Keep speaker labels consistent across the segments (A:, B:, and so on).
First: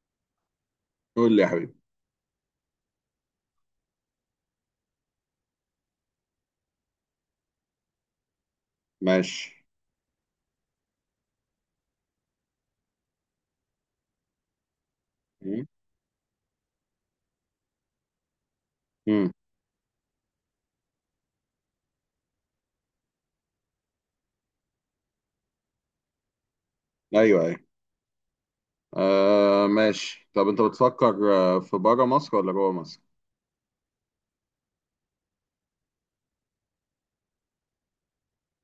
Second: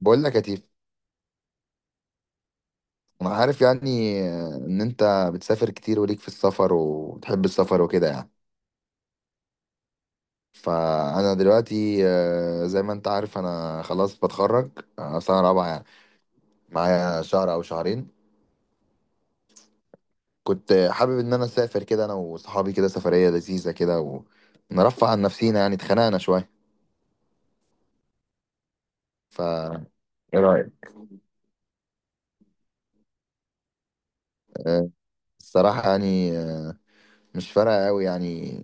A: بقول لك يا تيف.
B: قول لي يا حبيبي.
A: انا عارف يعني ان انت بتسافر كتير وليك في السفر وبتحب السفر وكده يعني.
B: ماشي.
A: فانا دلوقتي زي ما انت عارف انا خلاص بتخرج، سنه رابعه
B: مم.
A: يعني. معايا شهر او شهرين.
B: مم.
A: كنت حابب ان انا اسافر كده، انا وصحابي، كده سفريه لذيذه كده ونرفع عن نفسينا يعني، اتخنقنا شويه.
B: ايوه، ايوه.
A: ف
B: آه، ماشي.
A: ايه
B: طب انت
A: رايك؟
B: بتفكر، في بره مصر ولا جوه مصر؟
A: آه، الصراحه يعني مش فارقه قوي يعني.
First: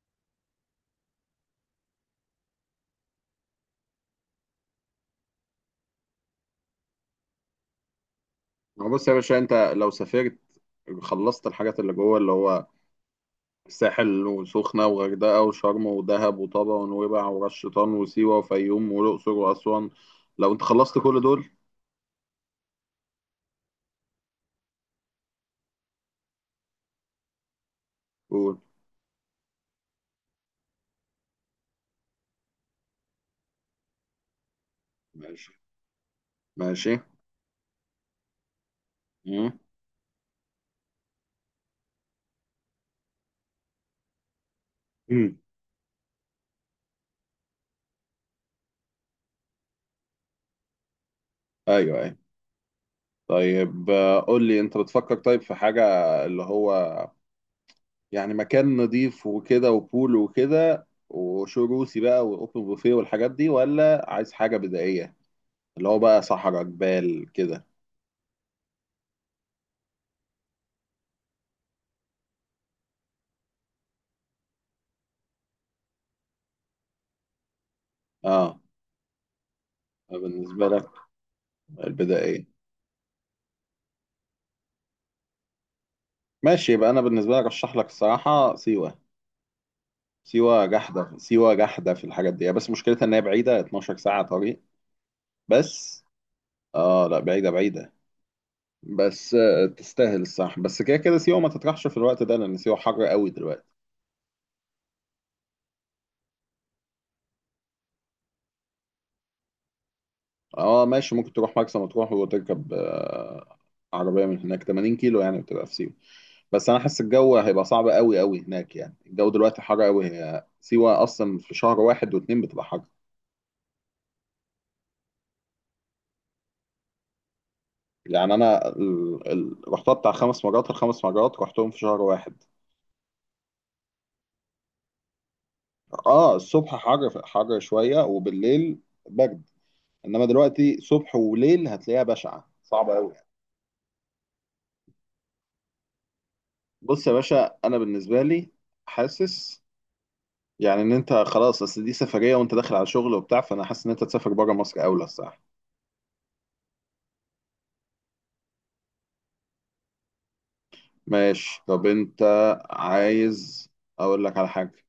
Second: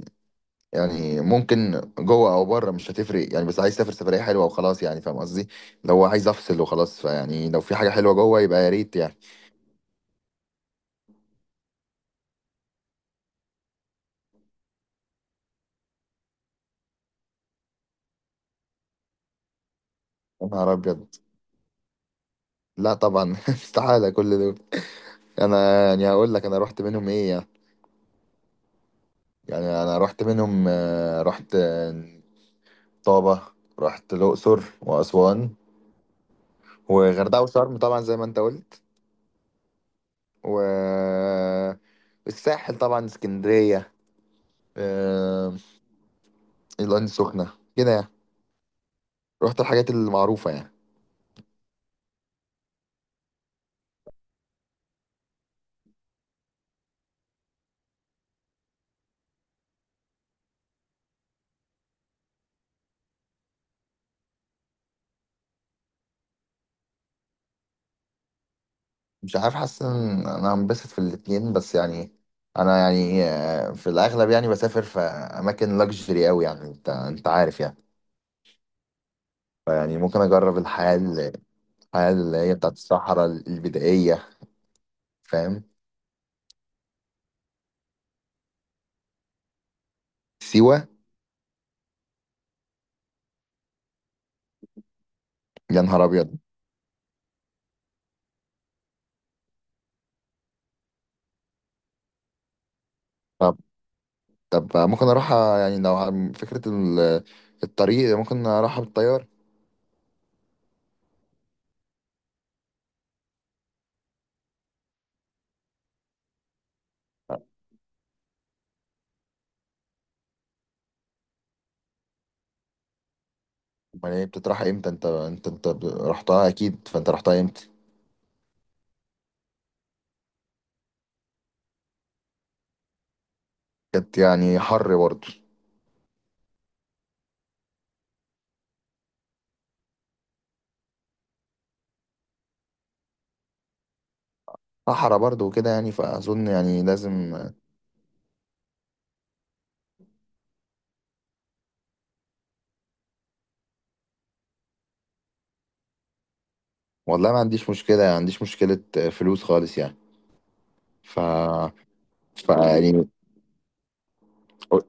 A: يعني ممكن جوه او بره مش هتفرق يعني، بس عايز اسافر سفريه حلوه وخلاص، يعني فاهم قصدي. لو عايز افصل وخلاص، فيعني لو في حاجه حلوه جوه يبقى يا
B: هو
A: ريت
B: بص يا
A: يعني.
B: باشا، انت لو سافرت خلصت الحاجات اللي جوه، اللي هو الساحل وسخنة وغردقة وشرم ودهب وطابة ونويبع وراس شيطان وسيوة وفيوم والأقصر وأسوان،
A: يا
B: لو انت
A: نهار
B: خلصت
A: ابيض!
B: كل دول.
A: لا طبعا استحاله كل دول. انا يعني هقول لك انا رحت منهم ايه يعني.
B: قول.
A: يعني انا رحت منهم، رحت طابه. رحت الاقصر واسوان
B: ماشي. ماشي.
A: وغردقه وشرم طبعا زي ما انت قلت.
B: مم.
A: و الساحل طبعا، اسكندريه،
B: مم.
A: آه، العين السخنه كده يعني. رحت الحاجات المعروفه يعني.
B: ايوه، ايوه. طيب، قول لي انت بتفكر. طيب في حاجة اللي هو يعني مكان نضيف وكده وبول وكده وشو روسي بقى واوبن بوفيه والحاجات دي، ولا عايز حاجه بدائيه اللي هو بقى صحراء جبال كده؟
A: مش عارف، حاسس ان انا هنبسط في الاتنين بس يعني. انا يعني في الاغلب يعني بسافر في اماكن لاكجري قوي، يعني انت عارف يعني.
B: اه،
A: فيعني ممكن اجرب
B: بالنسبه لك.
A: الحياه الحياه اللي
B: البدائيه.
A: هي بتاعت الصحراء البدائيه، فاهم.
B: ماشي. يبقى انا بالنسبه لك ارشح لك الصراحه سيوه. سيوه
A: سيوه؟
B: جحده، سيوه جحده في الحاجات دي، بس مشكلتها ان هي بعيده 12 ساعه طريق
A: يا نهار
B: بس.
A: ابيض!
B: اه، لا، بعيده بعيده. بس تستاهل الصح. بس كده كده سيوه ما تطرحش في الوقت ده لان سيوه حر قوي
A: طب
B: دلوقتي.
A: طب ممكن اروح، يعني لو عن فكره الطريق ممكن اروحها بالطيار.
B: اه، ماشي. ممكن تروح مرسى مطروح وتركب عربية من هناك، 80 كيلو، يعني بتبقى في سيوة. بس انا حاسس الجو هيبقى صعب قوي قوي هناك. يعني الجو دلوقتي حر قوي. هي سيوة اصلا في شهر واحد واتنين بتبقى حر.
A: امال هي بتتراح امتى؟ انت رحتها اكيد، فانت رحتها امتى؟
B: يعني انا رحتها بتاع 5 مرات. الـ5 مرات رحتهم في شهر واحد.
A: كانت يعني حر برضه؟
B: اه. الصبح حر، حر شوية، وبالليل برد. انما دلوقتي صبح وليل هتلاقيها بشعة صعبة قوي.
A: صحرا برضه وكده يعني، فاظن يعني
B: بص
A: لازم.
B: يا باشا، انا بالنسبة لي حاسس يعني ان انت خلاص، اصل دي سفريه وانت داخل على شغل وبتاع، فانا حاسس ان انت تسافر بره مصر اولى الصراحه.
A: والله ما عنديش مشكلة يعني، ما عنديش مشكلة فلوس خالص يعني. ف
B: ماشي. طب انت
A: ف يعني.
B: عايز اقول لك على
A: قول،
B: حاجه؟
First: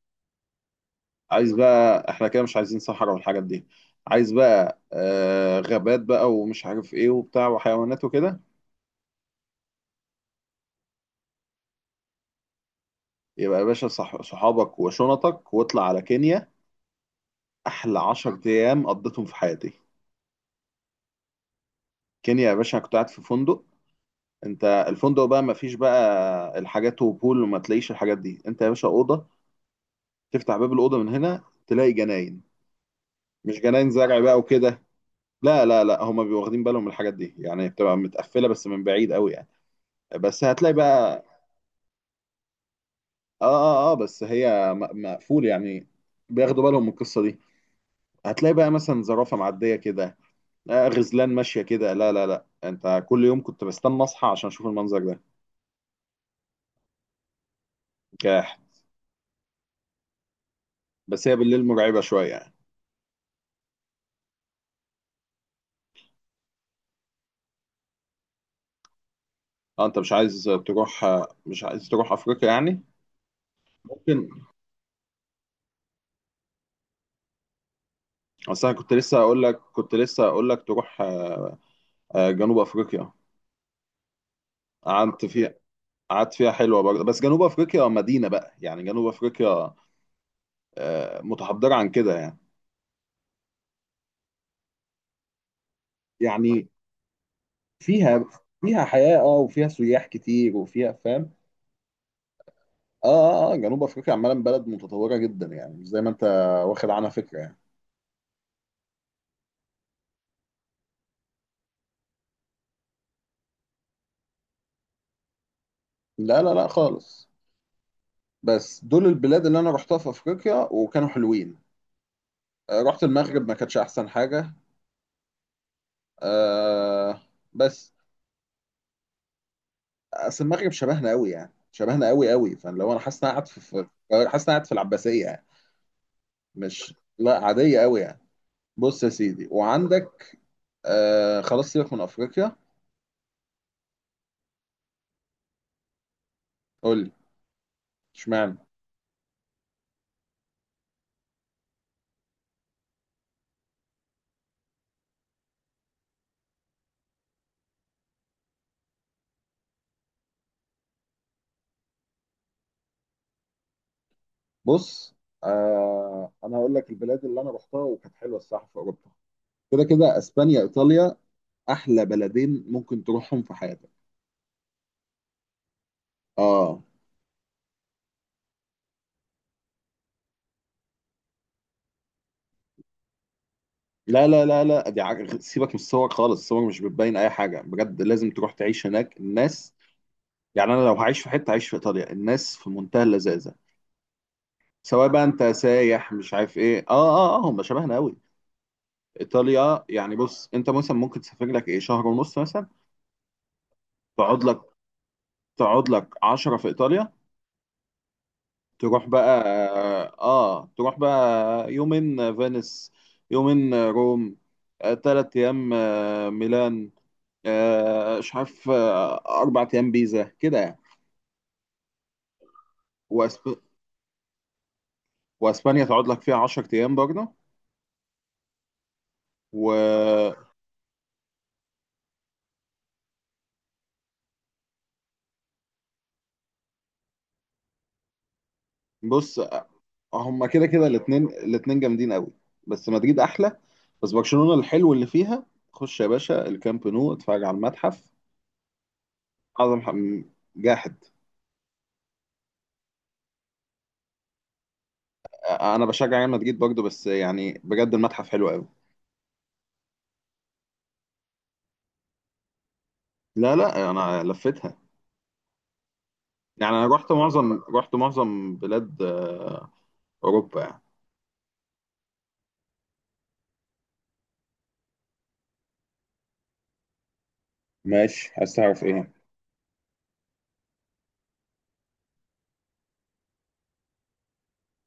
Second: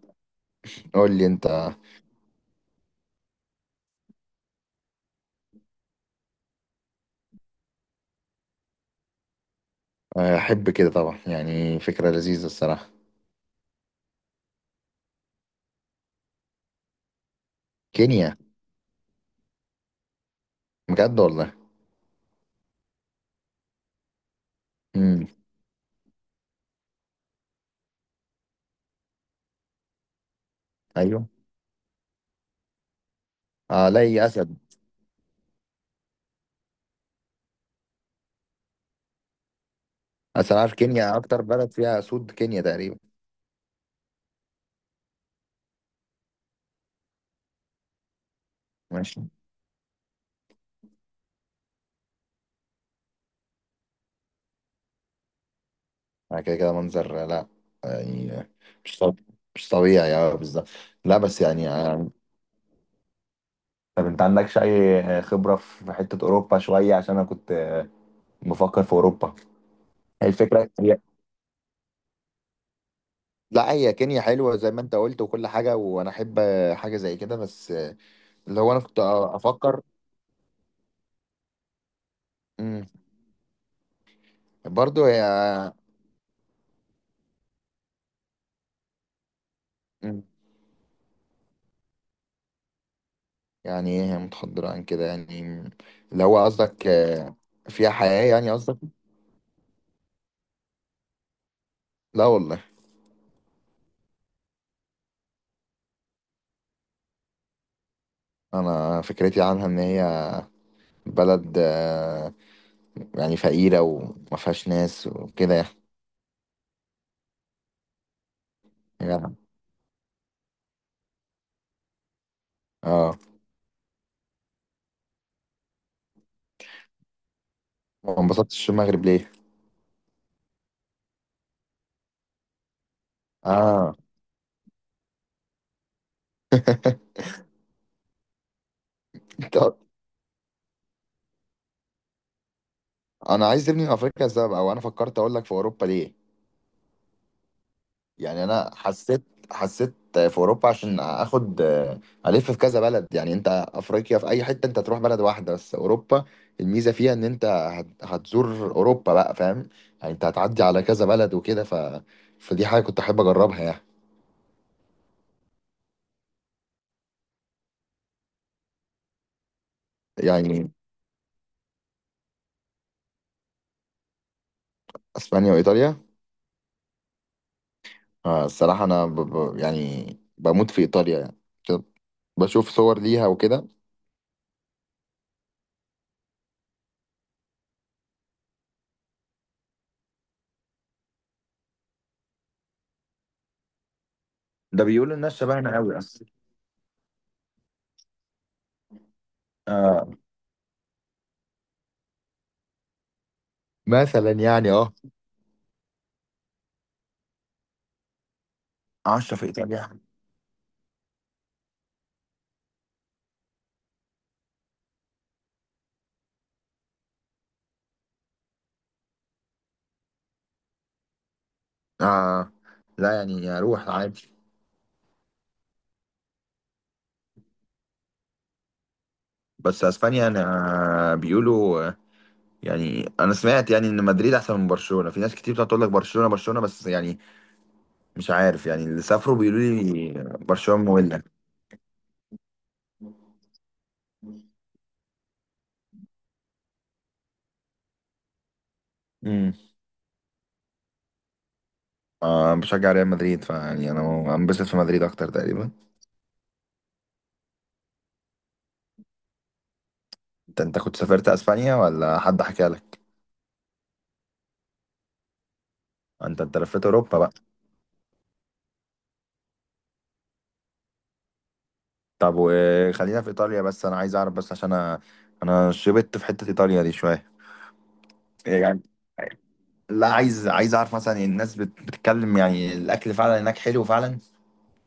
A: قول لي
B: عايز
A: انت.
B: بقى. احنا كده مش عايزين صحراء والحاجات دي. عايز بقى آه غابات بقى، ومش عارف ايه وبتاع، وحيوانات وكده.
A: احب كده طبعا يعني، فكرة لذيذة الصراحة.
B: يبقى يا باشا، صح صحابك وشنطك واطلع على كينيا. احلى
A: كينيا؟
B: 10 ايام قضيتهم في حياتي.
A: بجد والله.
B: كينيا يا باشا. أنا كنت قاعد في فندق. انت الفندق
A: امم.
B: بقى ما فيش بقى الحاجات وبول، وما تلاقيش الحاجات دي. انت يا باشا، اوضه تفتح باب الأوضة من
A: ايوه.
B: هنا تلاقي جناين. مش
A: اه.
B: جناين زرع
A: لا،
B: بقى
A: اسد.
B: وكده. لا لا لا، هما بيبقوا واخدين بالهم من الحاجات دي. يعني بتبقى متقفلة بس من بعيد قوي يعني. بس
A: اصل أنا عارف
B: هتلاقي
A: كينيا
B: بقى.
A: اكتر بلد فيها اسود، كينيا تقريبا.
B: اه اه اه، بس هي مقفول يعني. بياخدوا بالهم من القصة دي. هتلاقي بقى مثلا
A: ماشي.
B: زرافة معدية كده، آه غزلان ماشية كده. لا لا لا، انت كل يوم كنت بستنى اصحى عشان اشوف المنظر ده.
A: كده كده منظر، لا. يعني
B: كاح.
A: مش طبيعي. مش طبيعي، اه، بالظبط. لا
B: بس هي
A: بس
B: بالليل
A: يعني
B: مرعبة شوية يعني.
A: طب انت عندكش اي خبرة في حتة اوروبا شوية؟ عشان انا كنت بفكر في اوروبا.
B: اه، انت مش
A: هي
B: عايز
A: الفكرة.
B: تروح، مش عايز تروح افريقيا يعني؟
A: لا هي كينيا
B: ممكن.
A: حلوة زي ما انت قلت وكل حاجة، وانا احب حاجة زي كده. بس اللي
B: اصل
A: هو،
B: انا
A: انا
B: كنت
A: كنت
B: لسه هقول لك،
A: افكر.
B: كنت لسه هقول لك تروح جنوب
A: امم
B: افريقيا.
A: برضو هي.
B: قعدت فيها، قعدت فيها حلوه برضه، بس جنوب افريقيا مدينه بقى، يعني جنوب افريقيا
A: مم.
B: متحضره عن كده يعني.
A: يعني ايه هي متحضرة عن كده يعني؟ اللي هو
B: يعني
A: قصدك فيها حياة
B: فيها
A: يعني قصدك؟
B: فيها حياه، اه، وفيها سياح كتير وفيها فاهم.
A: لا والله.
B: اه اه اه، جنوب افريقيا عمالا بلد متطوره جدا يعني، مش زي ما انت واخد عنها فكره يعني.
A: انا فكرتي عنها ان هي بلد يعني فقيرة وما فيهاش ناس وكده يعني.
B: لا لا لا خالص. بس دول
A: يعني-
B: البلاد اللي انا رحتها في افريقيا وكانوا حلوين. رحت
A: اه.
B: المغرب ما كانتش احسن حاجه. آه بس.
A: ما انبسطتش في المغرب ليه؟
B: اصل المغرب شبهنا قوي يعني، شبهنا قوي قوي، فلو انا حاسس ان انا قاعد
A: اه
B: حاسس ان انا قاعد في العباسيه يعني. مش لا، عاديه قوي يعني. بص يا سيدي،
A: طب
B: وعندك آه، خلاص سيبك من افريقيا.
A: انا عايز ابني من افريقيا السبب، او انا فكرت اقول لك في اوروبا ليه.
B: قول لي.
A: يعني
B: اشمعنى.
A: انا حسيت في اوروبا عشان اخد الف في كذا بلد، يعني انت افريقيا في اي حته انت تروح بلد واحده، بس اوروبا الميزه فيها ان انت هتزور اوروبا بقى، فاهم. يعني انت هتعدي على كذا بلد وكده فدي حاجه كنت احب اجربها يعني.
B: بص، آه انا هقول لك البلاد اللي انا رحتها وكانت حلوه الصراحه في اوروبا. كده كده اسبانيا،
A: يعني
B: ايطاليا. احلى بلدين ممكن تروحهم في حياتك.
A: اسبانيا وايطاليا.
B: اه،
A: الصراحه انا يعني بموت في ايطاليا يعني، كده. بشوف صور ليها وكده.
B: لا لا لا لا دي سيبك من الصور خالص. الصور مش بتبين اي حاجه بجد. لازم تروح تعيش هناك، الناس. يعني انا لو هعيش في حته هعيش في ايطاليا، الناس في منتهى اللذاذه.
A: ده
B: سواء
A: بيقولوا
B: بقى
A: الناس
B: انت
A: شبهنا قوي
B: سايح
A: اصلا.
B: مش عارف ايه. اه اه اه، هم شبهنا قوي. ايطاليا
A: آه،
B: يعني. بص انت مثلا ممكن تسافر لك ايه شهر ونص مثلا.
A: مثلا
B: تقعد لك
A: يعني، اه.
B: تقعد لك 10 في ايطاليا. تروح
A: 10
B: بقى
A: في ايطاليا.
B: اه، تروح بقى يومين فينيس، يومين روم، آه 3 ايام آه ميلان، آه مش عارف، آه 4 ايام بيزا كده يعني.
A: آه لا يعني
B: وأسب...
A: اروح عادي.
B: واسبانيا تقعد لك فيها 10 ايام برضه.
A: بس اسبانيا
B: و
A: انا بيقولوا يعني انا سمعت يعني ان مدريد احسن من برشلونة. في ناس كتير بتقعد تقول لك برشلونة برشلونة، بس يعني مش عارف يعني، اللي سافروا
B: بص،
A: بيقولوا لي
B: هما كده
A: برشلونة
B: كده
A: مملة.
B: الاثنين جامدين قوي. بس مدريد احلى. بس برشلونة الحلو اللي فيها، خش يا باشا الكامب نو اتفرج على المتحف.
A: امم.
B: اعظم جاحد.
A: آه، بشجع ريال مدريد، فيعني انا انبسط في مدريد اكتر تقريبا.
B: انا بشجع ريال مدريد برضه، بس يعني بجد المتحف حلو قوي.
A: انت كنت سافرت اسبانيا ولا حد حكى لك؟
B: لا لا، انا لفتها.
A: انت
B: يعني
A: لفيت
B: انا
A: اوروبا بقى.
B: رحت معظم بلاد اوروبا يعني.
A: طب وخلينا في ايطاليا، بس انا عايز اعرف بس عشان انا شبت في حتة ايطاليا دي شوية.
B: ماشي. عايز
A: يعني
B: تعرف ايه.
A: لا، عايز اعرف مثلا، الناس بتتكلم يعني الاكل فعلا هناك حلو فعلا؟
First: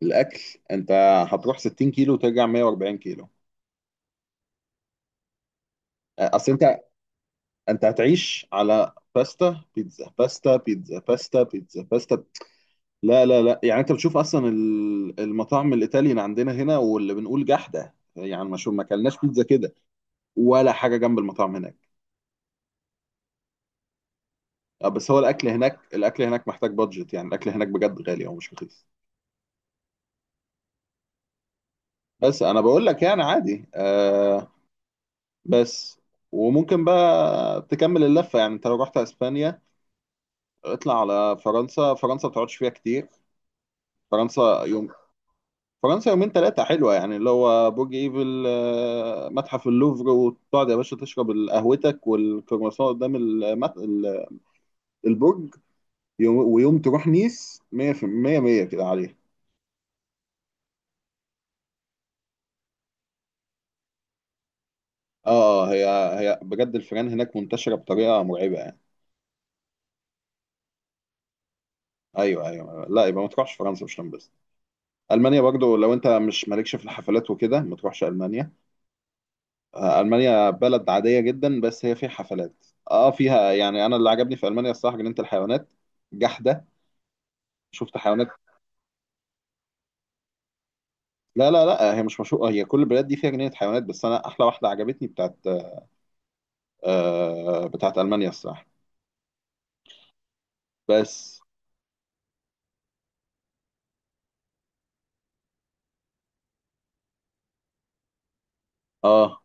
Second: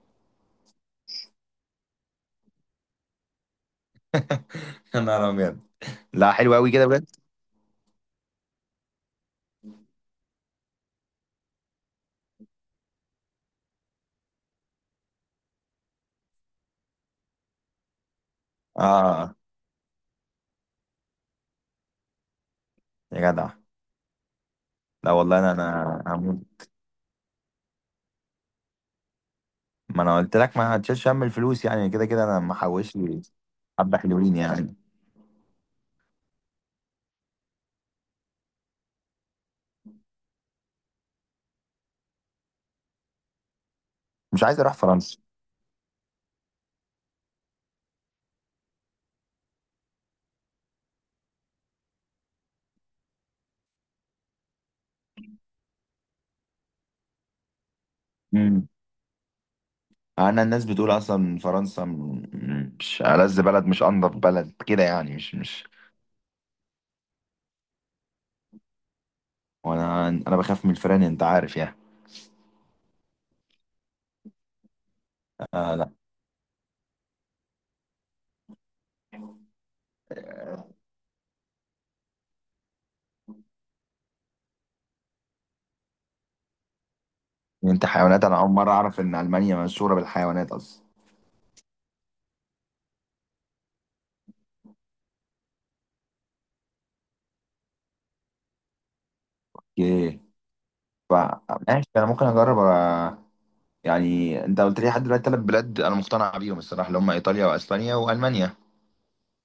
B: الاكل. انت هتروح 60 كيلو وترجع 140 كيلو.
A: يا نهار ابيض! لا
B: اصل
A: حلو قوي
B: انت
A: كده بجد.
B: انت هتعيش على باستا بيتزا، باستا بيتزا، باستا بيتزا، باستا. لا لا لا، يعني انت بتشوف اصلا المطاعم الايطالي اللي عندنا هنا واللي بنقول جحده. يعني ما ما اكلناش
A: اه
B: بيتزا كده ولا حاجه جنب المطاعم هناك.
A: يا جدع.
B: بس
A: لا
B: هو
A: والله
B: الاكل
A: انا
B: هناك،
A: انا
B: الاكل هناك
A: هموت.
B: محتاج بادجت، يعني الاكل هناك بجد غالي او مش رخيص.
A: ما انا قلت لك ما هتشيلش هم الفلوس يعني، كده كده انا
B: بس انا بقول
A: محوش
B: لك
A: لي
B: يعني عادي،
A: حبه حلوين
B: آه،
A: يعني.
B: بس. وممكن بقى تكمل اللفه، يعني انت لو رحت اسبانيا اطلع على فرنسا. فرنسا ما بتقعدش فيها كتير.
A: مش عايز
B: فرنسا
A: اروح
B: يوم.
A: فرنسا.
B: فرنسا يومين ثلاثة حلوة يعني. اللي هو برج ايفل، متحف اللوفر. وتقعد يا باشا تشرب قهوتك والكرواسون قدام البرج. يوم... ويوم تروح نيس 100%. 100
A: امم.
B: كده عليه.
A: انا الناس بتقول اصلا فرنسا مش ألذ بلد، مش انضف بلد كده يعني،
B: اه،
A: مش.
B: آه، هي هي بجد الفيران هناك منتشرة بطريقة مرعبة يعني.
A: وانا انا بخاف من الفيران، انت عارف يعني.
B: ايوه ايوه، لا يبقى ما تروحش فرنسا مش هتنبسط. المانيا
A: آه،
B: برضو
A: لا.
B: لو انت مش مالكش في الحفلات وكده ما تروحش المانيا. المانيا بلد عادية جدا بس هي فيها حفلات. اه فيها، يعني انا اللي عجبني في المانيا الصراحة جنينة الحيوانات، جحدة.
A: انت
B: شفت
A: حيوانات؟
B: حيوانات.
A: انا اول مره اعرف ان المانيا مشهوره بالحيوانات اصلا.
B: لا لا لا، هي مش مشهورة. هي كل البلاد دي فيها جنينة حيوانات، بس انا احلى واحدة عجبتني بتاعت المانيا الصراحة.
A: اوكي.
B: بس.
A: فماشي انا ممكن اجرب يعني انت قلت لي لحد دلوقتي ثلاث بلاد انا مقتنع بيهم الصراحه، اللي هم ايطاليا واسبانيا والمانيا.
B: اه،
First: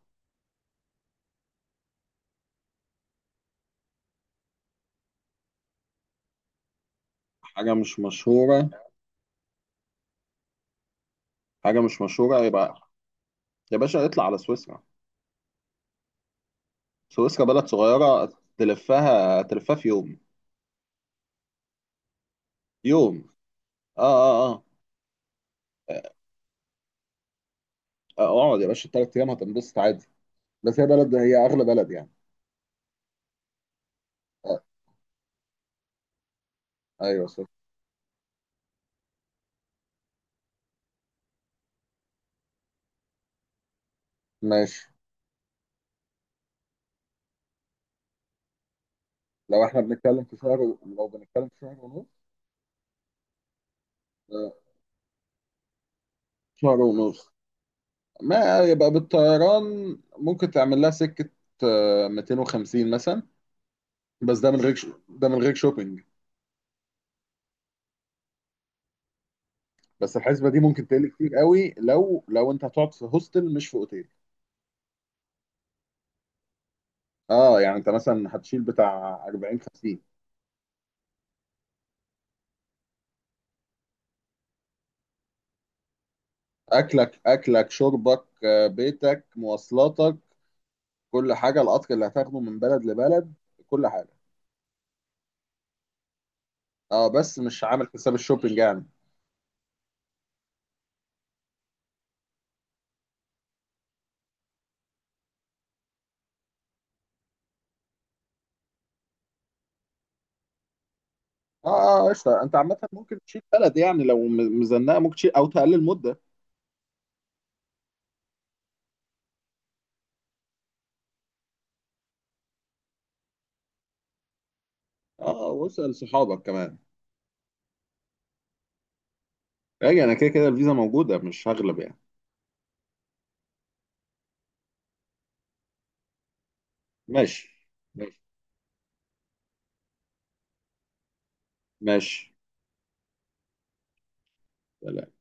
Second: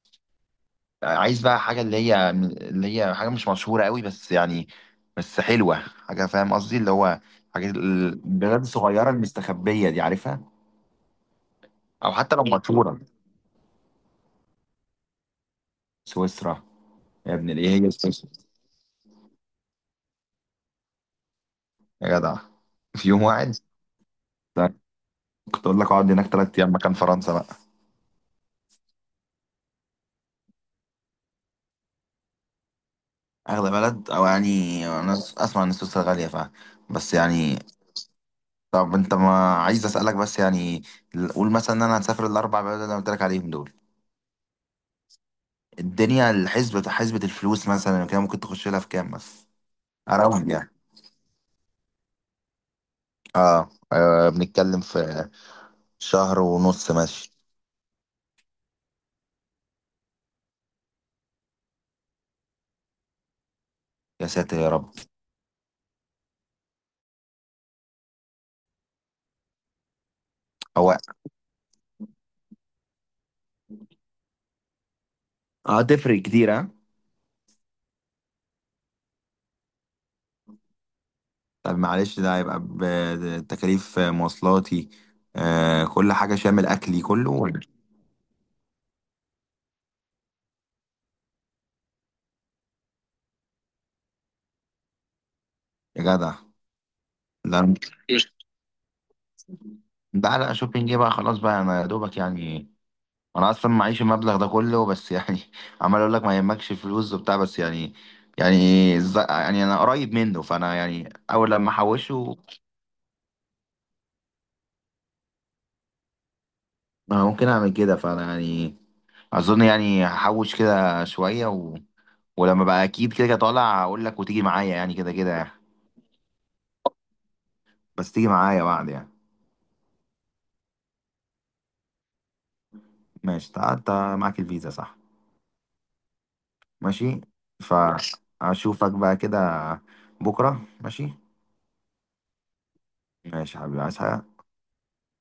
A: عايز بقى حاجه، اللي هي حاجه مش مشهوره قوي بس يعني، بس حلوه، حاجه فاهم قصدي، اللي هو حاجه
B: حاجة مش
A: البلاد
B: مشهورة.
A: الصغيره المستخبيه دي، عارفها؟
B: حاجة مش
A: او حتى
B: مشهورة
A: لو
B: يبقى
A: مشهوره.
B: يا باشا اطلع على سويسرا.
A: سويسرا؟ يا
B: سويسرا
A: ابني
B: بلد
A: ايه هي سويسرا؟
B: صغيرة. تلفها، تلفها في يوم.
A: يا جدع. في يوم
B: يوم.
A: واحد؟
B: اه اه اه،
A: ده كنت اقول لك اقعد هناك 3 ايام مكان فرنسا بقى.
B: اقعد يا باشا 3 ايام هتنبسط عادي. بس هي بلد، هي اغلى بلد يعني.
A: اغلى بلد؟ او يعني
B: آه.
A: انا اسمع ان سويسرا غاليه بس
B: ايوه صح.
A: يعني. طب انت، ما عايز اسالك بس يعني، قول مثلا ان انا هسافر الاربع بلد اللي انا قلت لك عليهم دول،
B: ماشي.
A: الدنيا الحسبة، حسبة الفلوس مثلا، كده ممكن تخش لها في كام بس؟
B: لو احنا بنتكلم في
A: اراوند يعني.
B: شهر لو بنتكلم في شهر ونص.
A: اه،
B: آه،
A: بنتكلم في شهر
B: شهر
A: ونص
B: ونص،
A: ماشي.
B: ما يبقى بالطيران ممكن تعمل لها سكة، 250 مثلا.
A: يا
B: بس ده
A: ساتر
B: من
A: يا
B: غير
A: رب!
B: ده من غير شوبينج. بس الحسبة دي ممكن
A: هو،
B: تقل كتير قوي لو، انت هتقعد في هوستل مش في اوتيل.
A: اه، تفرق كتير ها؟
B: اه، يعني انت مثلا هتشيل بتاع 40 50.
A: طب معلش، ده هيبقى بتكاليف مواصلاتي، كل حاجة شامل اكلي
B: اكلك
A: كله ولا؟
B: اكلك شربك، بيتك، مواصلاتك، كل حاجة. القطر اللي هتاخده من بلد لبلد، كل حاجة.
A: يا جدع.
B: اه، بس مش
A: لا
B: عامل حساب الشوبينج يعني.
A: ده، لا شوبينج ايه بقى خلاص بقى، انا يا دوبك يعني، انا اصلا معيش المبلغ ده كله، بس يعني عمال اقول لك ما يهمكش فلوس وبتاع بس يعني، يعني يعني انا قريب منه، فانا يعني اول لما
B: اه اه،
A: احوشه.
B: قشطة. انت عامة ممكن تشيل بلد يعني لو مزنقة، ممكن تشيل او تقلل مدة.
A: ممكن اعمل كده، فانا يعني اظن يعني هحوش كده شويه ولما بقى اكيد كده كده طالع اقول لك وتيجي معايا يعني، كده كده يعني.
B: اه، واسأل صحابك كمان.
A: بس تيجي معايا بعد يعني.
B: راجع. انا كده كده الفيزا موجودة مش هغلب يعني.
A: ماشي، انت معاك الفيزا صح؟ ماشي.
B: ماشي. ماشي.
A: فاشوفك بقى كده بكره، ماشي.
B: ماشي.
A: ماشي يا حبيبي، عايز حاجه؟
B: سلام.